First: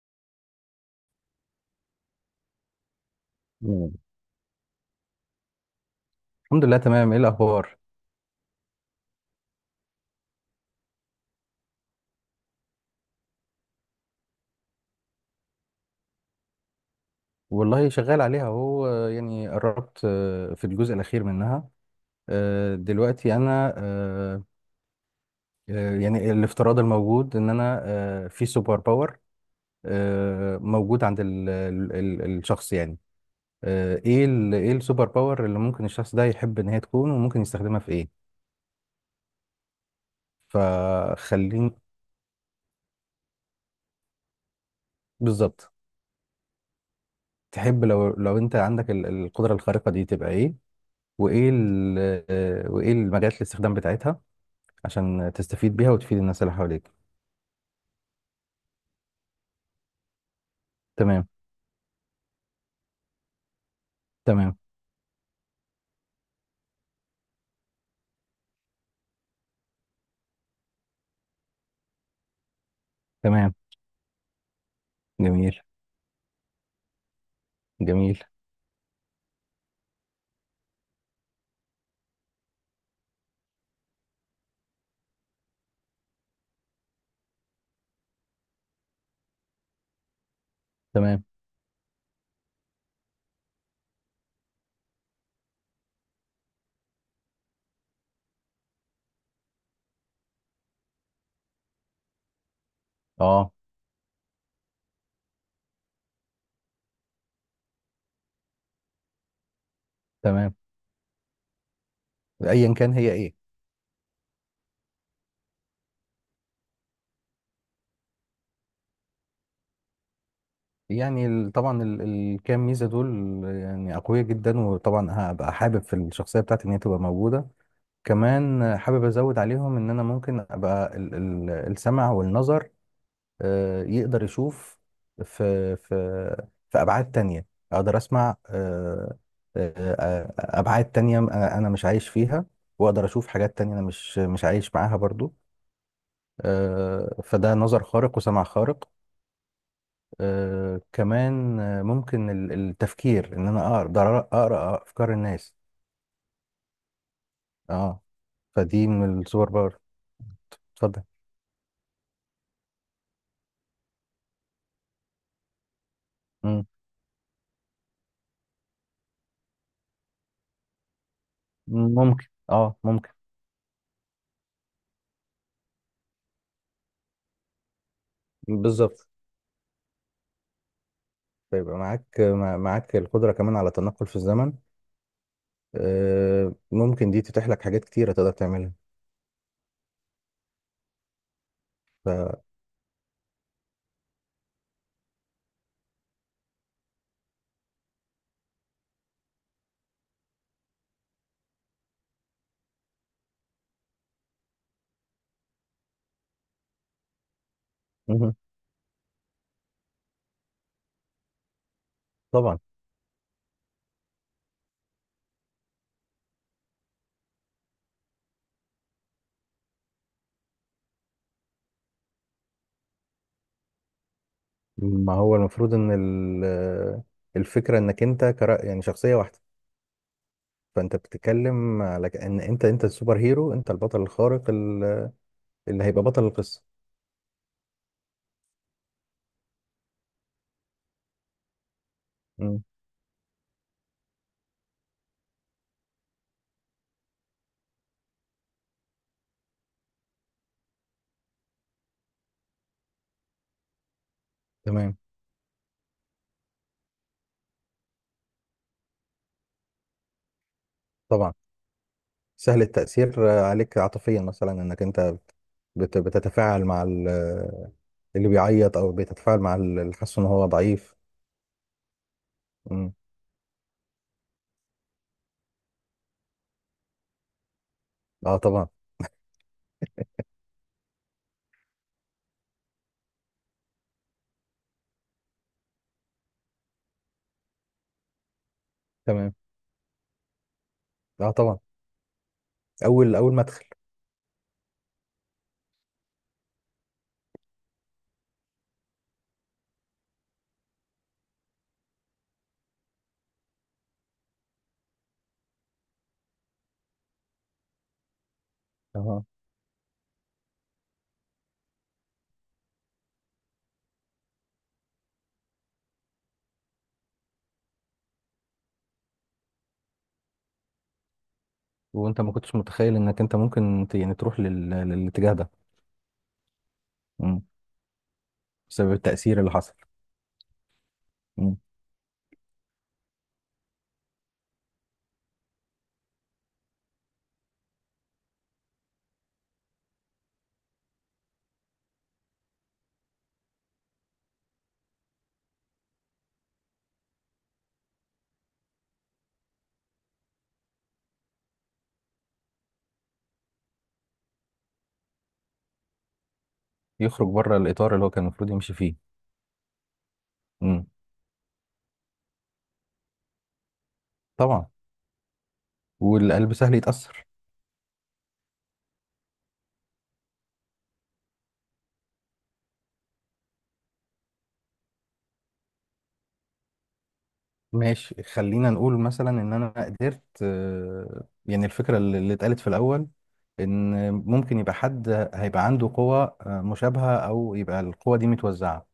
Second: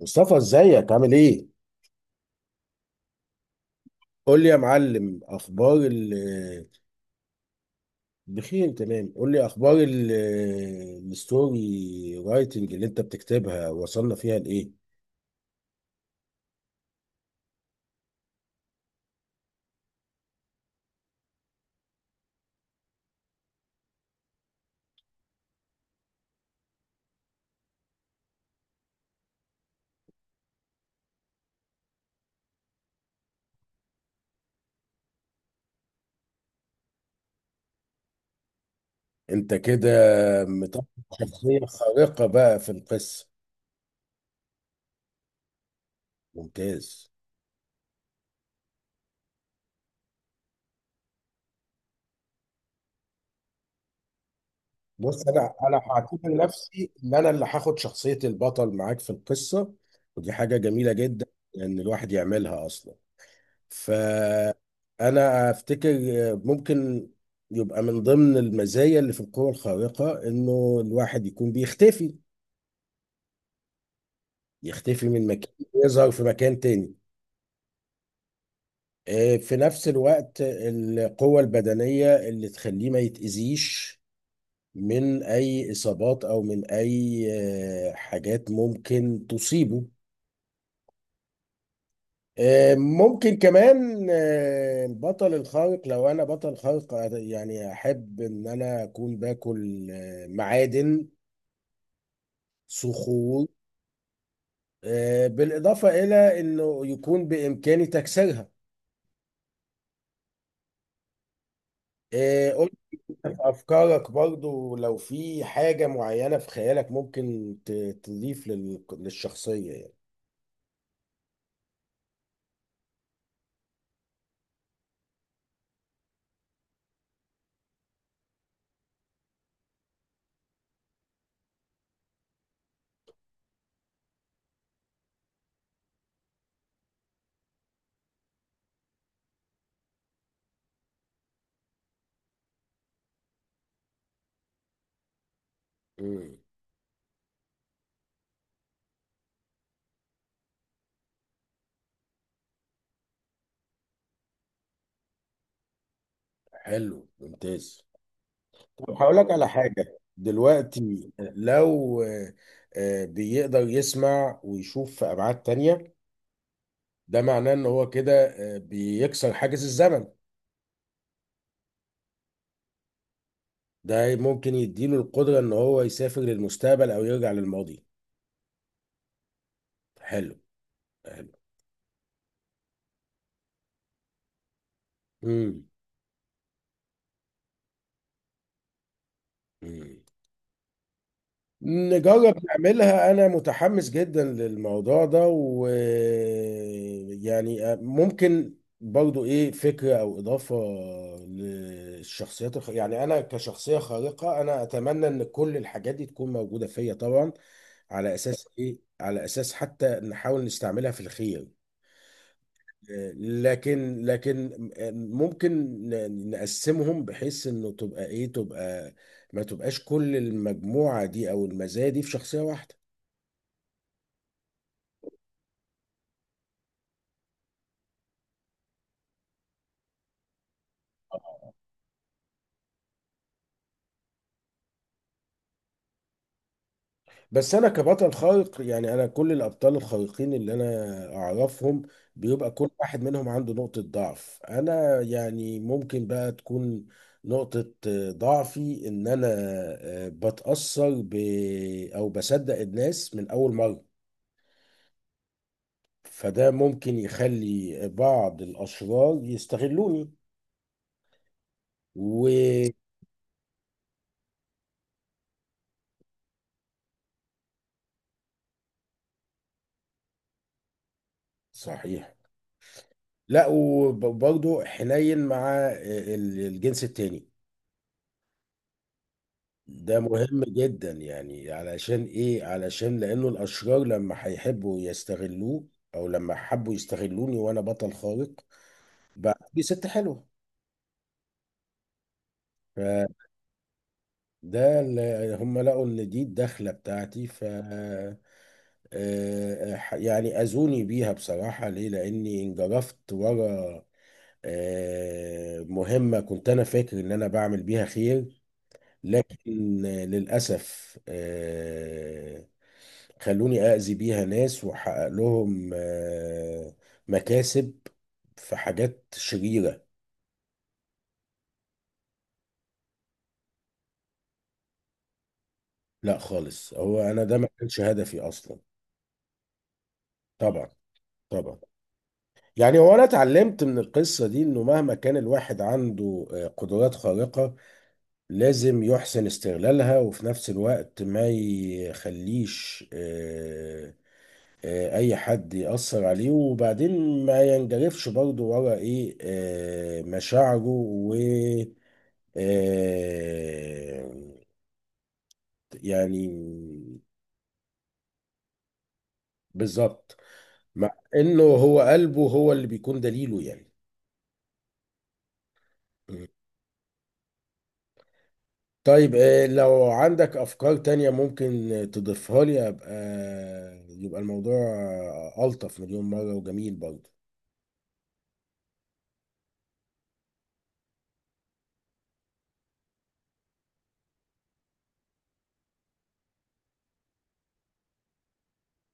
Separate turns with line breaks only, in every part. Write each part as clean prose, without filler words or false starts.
مصطفى ازيك عامل ايه؟
مم.
قول لي يا معلم اخبار ال
الحمد لله، تمام. ايه الاخبار؟
بخير تمام. قول لي اخبار ال الستوري رايتنج اللي انت بتكتبها وصلنا فيها لايه؟
والله شغال عليها اهو، يعني قربت، في الجزء الاخير منها. دلوقتي انا، يعني الافتراض الموجود ان انا في سوبر باور موجود عند الشخص، يعني ايه ايه السوبر باور اللي ممكن الشخص ده يحب ان هي تكون وممكن يستخدمها في ايه.
انت كده مطلع شخصية
فخليني.
خارقة بقى في القصة.
بالظبط.
ممتاز.
تحب لو انت عندك القدرة الخارقة دي تبقى ايه؟ وايه وايه المجالات الاستخدام بتاعتها
بص
عشان
انا
تستفيد بيها وتفيد
هعتبر
الناس اللي
نفسي
حواليك.
ان انا اللي هاخد شخصية البطل معاك في القصة، ودي حاجة جميلة جدا
تمام.
ان الواحد يعملها اصلا.
تمام.
فأنا أفتكر ممكن يبقى من ضمن المزايا اللي في القوة الخارقة إنه الواحد يكون بيختفي،
تمام.
يختفي من مكان،
جميل.
يظهر في مكان تاني.
جميل.
في نفس الوقت القوة البدنية اللي تخليه ما يتأذيش من أي إصابات أو من أي حاجات ممكن تصيبه.
تمام.
ممكن كمان البطل الخارق، لو انا بطل خارق، يعني احب ان انا اكون باكل معادن، صخور،
اه.
بالاضافه الى انه يكون بامكاني تكسيرها.
تمام.
قول
ايا كان هي
لي
ايه.
في افكارك برضو لو في حاجه معينه في خيالك ممكن تضيف للشخصيه يعني.
يعني طبعا الكام ميزه دول يعني اقوياء جدا، وطبعا هبقى حابب في الشخصيه بتاعتي ان هي تبقى موجوده. كمان حابب ازود عليهم ان انا ممكن ابقى السمع والنظر، يقدر يشوف في في في ابعاد تانية، اقدر اسمع ابعاد تانية، انا مش عايش فيها، واقدر اشوف حاجات تانية انا مش عايش معاها برضو.
مم،
فده نظر خارق وسمع خارق. كمان ممكن التفكير ان انا اقدر اقرا افكار الناس.
حلو، ممتاز.
اه. فدي
طب هقول
من
لك على
السوبر باور.
حاجة
اتفضل.
دلوقتي. لو بيقدر يسمع ويشوف في أبعاد تانية،
مم.
ده معناه إن هو كده بيكسر حاجز الزمن.
ممكن، اه، ممكن.
ده ممكن يديله القدرة إن هو يسافر للمستقبل أو يرجع للماضي.
بالظبط.
حلو، حلو.
فيبقى معاك القدرة كمان على التنقل في الزمن.
مم.
ممكن دي تتيح لك حاجات كتيرة تقدر تعملها.
مم.
ف...
نجرب نعملها، أنا متحمس جدا للموضوع ده. ويعني ممكن برضو إيه فكرة أو إضافة للشخصيات الخ... يعني أنا كشخصية خارقة أنا أتمنى إن كل الحاجات دي تكون موجودة فيا طبعا، على
مهم.
أساس إيه، على أساس حتى نحاول نستعملها في الخير.
طبعا.
لكن ممكن نقسمهم بحيث انه تبقى ايه، تبقى ما تبقاش كل المجموعة دي او المزايا دي في شخصية واحدة.
ما هو المفروض ان الفكرة انك انت، يعني شخصية واحدة. فانت بتتكلم على ان انت السوبر هيرو، انت البطل الخارق اللي هيبقى بطل القصة.
بس انا كبطل خارق، يعني انا كل الابطال الخارقين اللي انا اعرفهم بيبقى
مم.
كل واحد منهم عنده نقطة ضعف. انا يعني ممكن بقى تكون نقطة ضعفي ان انا بتأثر ب او بصدق الناس من اول مرة،
تمام.
فده ممكن يخلي بعض الاشرار يستغلوني
طبعا.
و
سهل التأثير عليك عاطفيا مثلا، انك انت بتتفاعل مع اللي بيعيط، او بيتفاعل مع اللي حاسس ان هو ضعيف.
صحيح.
مم.
لا، وبرضه حنين مع الجنس التاني.
اه، طبعا.
ده مهم جدا يعني، علشان ايه، علشان لانه الاشرار لما هيحبوا يستغلوه او لما حبوا يستغلوني وانا بطل خارق،
تمام.
بقى دي ست حلوه.
اه، طبعا. اول ما ادخل.
فده اللي هم لقوا ان دي الدخله بتاعتي، ف يعني اذوني بيها بصراحه. ليه؟ لاني انجرفت ورا مهمه كنت انا فاكر ان انا بعمل بيها خير، لكن للاسف خلوني أأذي بيها ناس وأحقق لهم مكاسب في حاجات شريرة.
وانت ما كنتش متخيل انك انت ممكن يعني تروح للاتجاه ده؟
لا خالص، هو أنا ده
مم.
ما كانش هدفي أصلا.
بسبب التأثير اللي حصل.
طبعا،
مم.
طبعا. يعني هو أنا اتعلمت من القصة دي إنه مهما كان الواحد عنده قدرات خارقة لازم يحسن استغلالها، وفي نفس الوقت ما يخليش اي حد يأثر عليه، وبعدين ما ينجرفش برضه ورا ايه مشاعره و آه، يعني
يخرج بره الإطار اللي هو كان المفروض يمشي فيه.
بالظبط.
مم.
مع انه هو قلبه هو اللي بيكون دليله يعني.
طبعا.
م.
والقلب سهل يتأثر.
طيب لو عندك افكار تانية ممكن تضيفها لي ابقى يبقى الموضوع الطف مليون مرة وجميل برضه.
ماشي، خلينا نقول مثلا ان انا قدرت، يعني الفكرة اللي اتقالت في الأول ان ممكن يبقى حد هيبقى عنده قوة مشابهة، او يبقى القوة دي متوزعة.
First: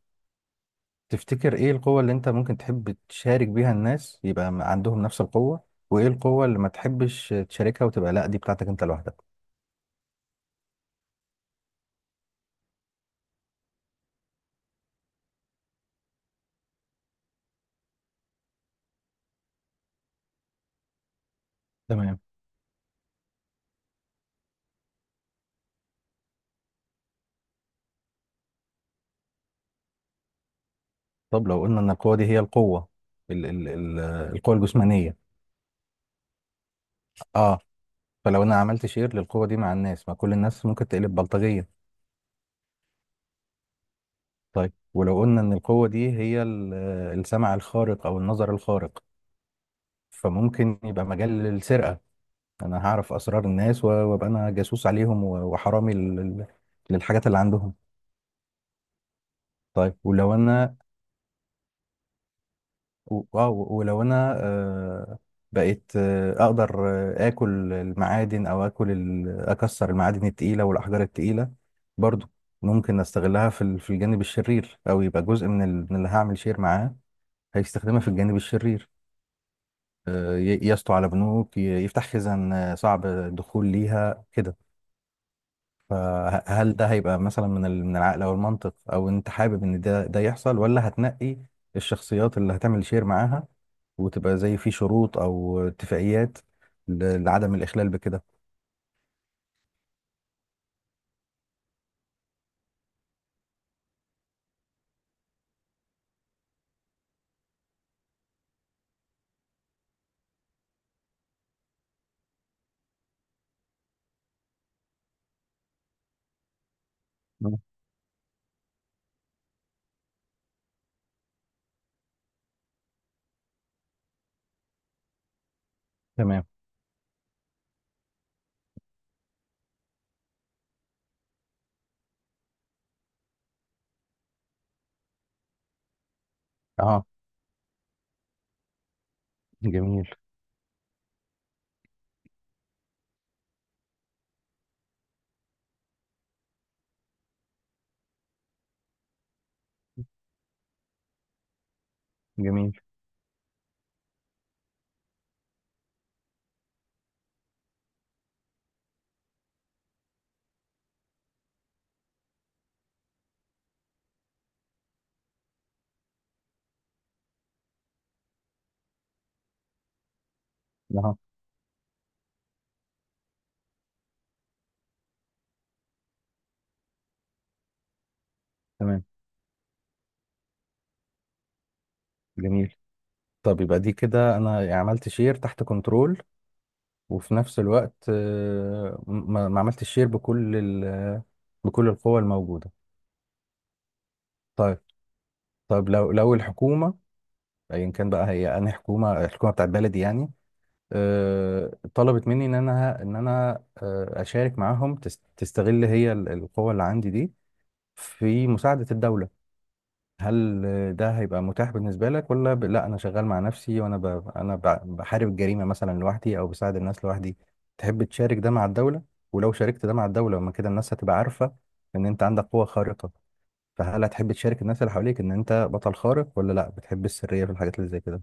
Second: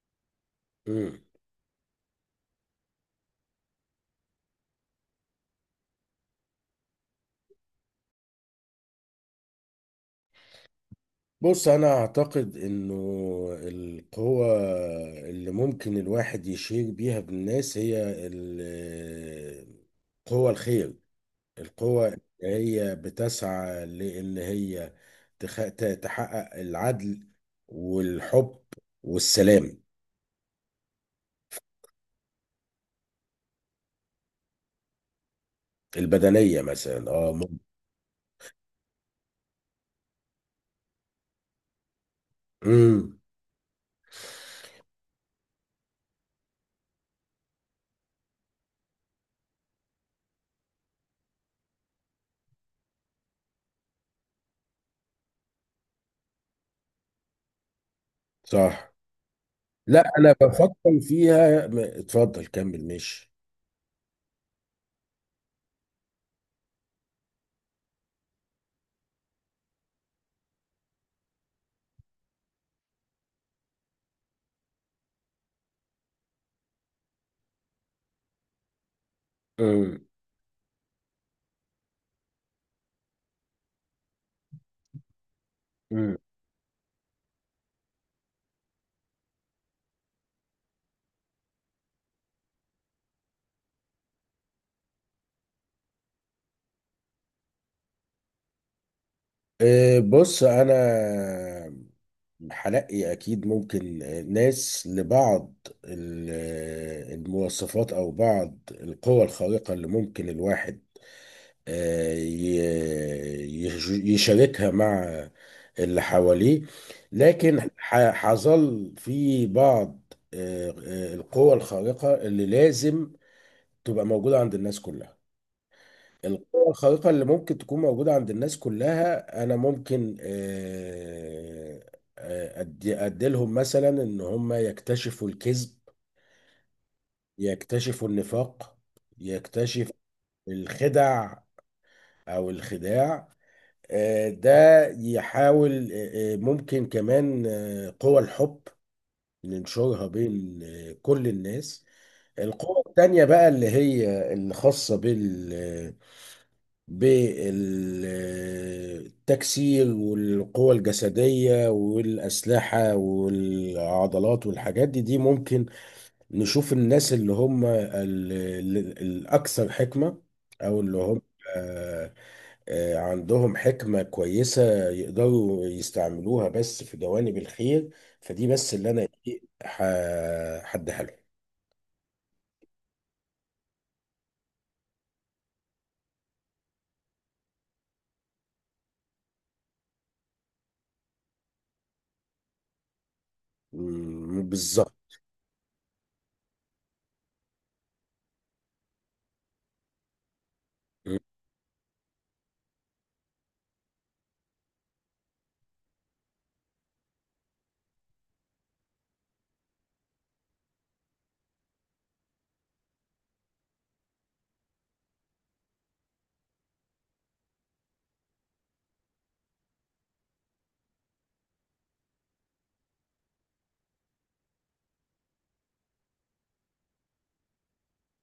م.
تفتكر ايه القوة اللي انت ممكن تحب تشارك بيها الناس يبقى عندهم نفس القوة؟ وايه القوة اللي ما تحبش تشاركها وتبقى لا دي بتاعتك انت لوحدك؟
بص انا اعتقد انه القوة اللي ممكن الواحد يشير بيها بالناس هي قوة الخير، القوة
تمام.
اللي هي بتسعى لان هي تحقق العدل والحب والسلام.
طب لو قلنا ان القوة دي هي القوة، ال ال ال القوة الجسمانية.
البدنية مثلا، اه ممكن.
اه. فلو انا عملت شير للقوة دي مع الناس، ما كل الناس ممكن تقلب بلطجية.
امم،
طيب، ولو قلنا ان القوة دي هي السمع الخارق او النظر الخارق، فممكن يبقى مجال للسرقة. انا هعرف اسرار الناس، وابقى انا جاسوس عليهم، وحرامي للحاجات اللي عندهم.
صح.
طيب،
لا
ولو
انا
انا،
بفكر فيها. اتفضل كمل، ماشي.
ولو انا بقيت اقدر اكل المعادن، او اكل اكسر المعادن التقيله والاحجار التقيله برضو، ممكن استغلها في في الجانب الشرير، او يبقى جزء من من اللي هعمل شير معاه هيستخدمها في الجانب الشرير.
امم.
يسطو على بنوك، يفتح خزان صعب الدخول ليها كده.
امم.
فهل ده هيبقى مثلا من من العقل او المنطق، او انت حابب ان ده يحصل، ولا هتنقي الشخصيات اللي هتعمل شير معاها وتبقى زي في شروط او اتفاقيات لعدم الاخلال بكده؟
إيه، بص انا هلاقي اكيد ممكن ناس لبعض ال- المواصفات او بعض القوى الخارقة اللي ممكن الواحد آه، ي- يشاركها مع اللي حواليه.
آه،
لكن حظل في بعض القوى الخارقة اللي لازم تبقى موجودة عند الناس كلها.
تمام.
القوة الخارقة اللي ممكن تكون موجودة عند الناس كلها أنا ممكن أديلهم مثلا إن هم يكتشفوا الكذب،
اه.
يكتشفوا النفاق، يكتشفوا
جميل.
الخدع أو الخداع. ده يحاول ممكن كمان قوى الحب ننشرها بين كل الناس.
جميل.
القوة التانية بقى اللي هي الخاصة بالتكسير والقوة الجسدية والأسلحة والعضلات والحاجات دي، ممكن نشوف الناس اللي هم الأكثر حكمة، أو اللي
اه.
هم آه، عندهم حكمة كويسة يقدروا يستعملوها بس في جوانب الخير، فدي بس اللي
تمام.
أنا إيه هديها لهم.
جميل. طب يبقى دي كده انا يعني عملت شير تحت كنترول، وفي نفس الوقت ما عملتش شير بكل بكل القوى الموجوده.
مم،
طيب.
بالظبط.
طيب، لو الحكومه، ايا كان بقى هي، انا حكومه، الحكومه بتاعت بلدي يعني، طلبت مني ان انا اشارك معاهم، تستغل هي القوه اللي عندي دي في مساعدة الدولة، هل ده هيبقى متاح بالنسبة لك؟ ولا لا، أنا شغال مع نفسي، وأنا أنا ب... بحارب الجريمة مثلا لوحدي، أو بساعد الناس لوحدي. تحب تشارك ده مع الدولة؟ ولو شاركت ده مع الدولة، ما كده الناس هتبقى عارفة إن أنت عندك قوة خارقة. فهل هتحب تشارك الناس اللي حواليك إن أنت بطل خارق، ولا لا بتحب السرية في الحاجات اللي زي كده؟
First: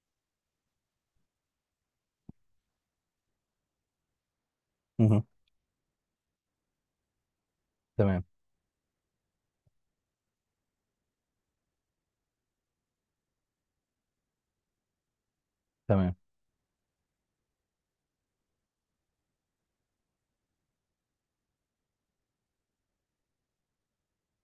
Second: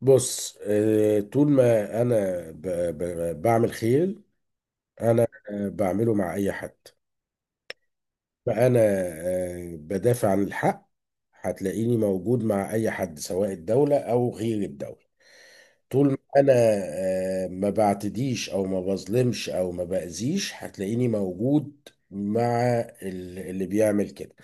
بص طول ما انا ب- بعمل خير
مهم.
انا بعمله مع اي حد.
تمام.
ما انا بدافع عن الحق، هتلاقيني موجود مع اي حد سواء الدولة او غير الدولة. طول
تمام.
ما انا ما بعتديش او ما بظلمش او ما باذيش هتلاقيني موجود مع اللي بيعمل كده.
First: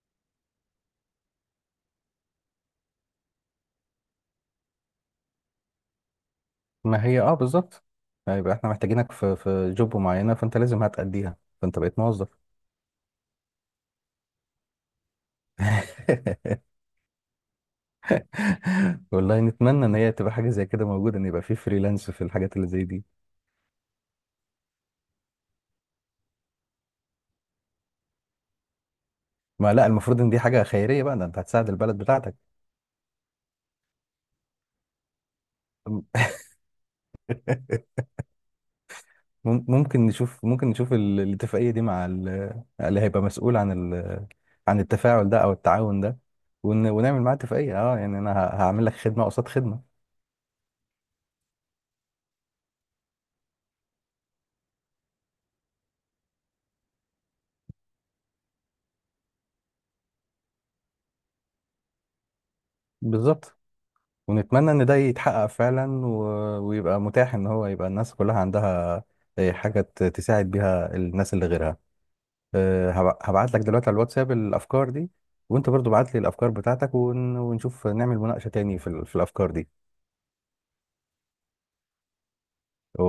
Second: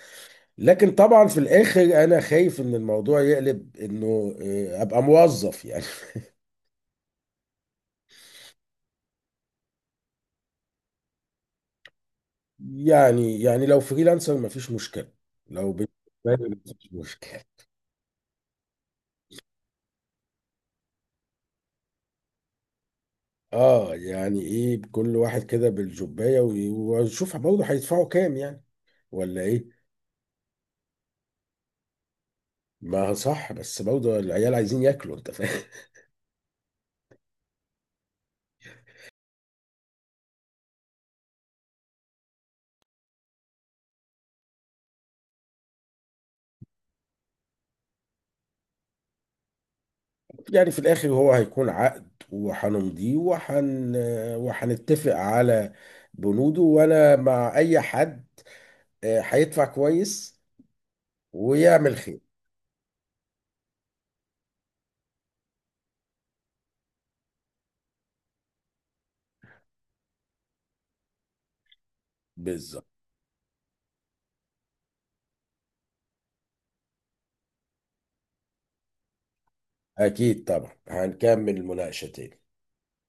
لكن طبعا في الاخر انا خايف ان الموضوع يقلب انه ابقى موظف يعني.
ما هي أه، بالظبط. هيبقى إحنا محتاجينك في جوب معينة، فأنت لازم هتأديها. فأنت بقيت موظف.
يعني لو فريلانسر مفيش مشكلة، لو بالنسبة لي مفيش مشكلة.
والله نتمنى ان هي تبقى حاجه زي كده موجوده، ان يبقى في فريلانس في الحاجات اللي زي دي.
اه يعني ايه، كل واحد كده بالجوباية، ونشوف برضه هيدفعوا كام يعني، ولا ايه؟
ما لا، المفروض ان دي حاجه خيريه بقى، ده انت هتساعد البلد بتاعتك.
ما هو صح، بس برضه العيال عايزين ياكلوا، انت فاهم.
ممكن نشوف، ممكن نشوف الاتفاقيه دي مع اللي هيبقى مسؤول عن عن التفاعل ده، او التعاون ده، ونعمل معاه اتفاقيه، اه يعني انا هعمل لك خدمه قصاد خدمه.
يعني في الاخر هو هيكون عقد وهنمضيه وهنتفق على بنوده، وانا مع اي حد هيدفع كويس ويعمل خير.
بالظبط. ونتمنى ان ده يتحقق فعلا، ويبقى متاح ان هو يبقى الناس كلها عندها حاجه تساعد بيها الناس اللي غيرها.
بالظبط.
هبعت لك دلوقتي على الواتساب الافكار دي، وانت برضو بعت لي الافكار بتاعتك، ونشوف نعمل مناقشة تاني في في الافكار
اكيد طبعا هنكمل المناقشة تاني.
دي.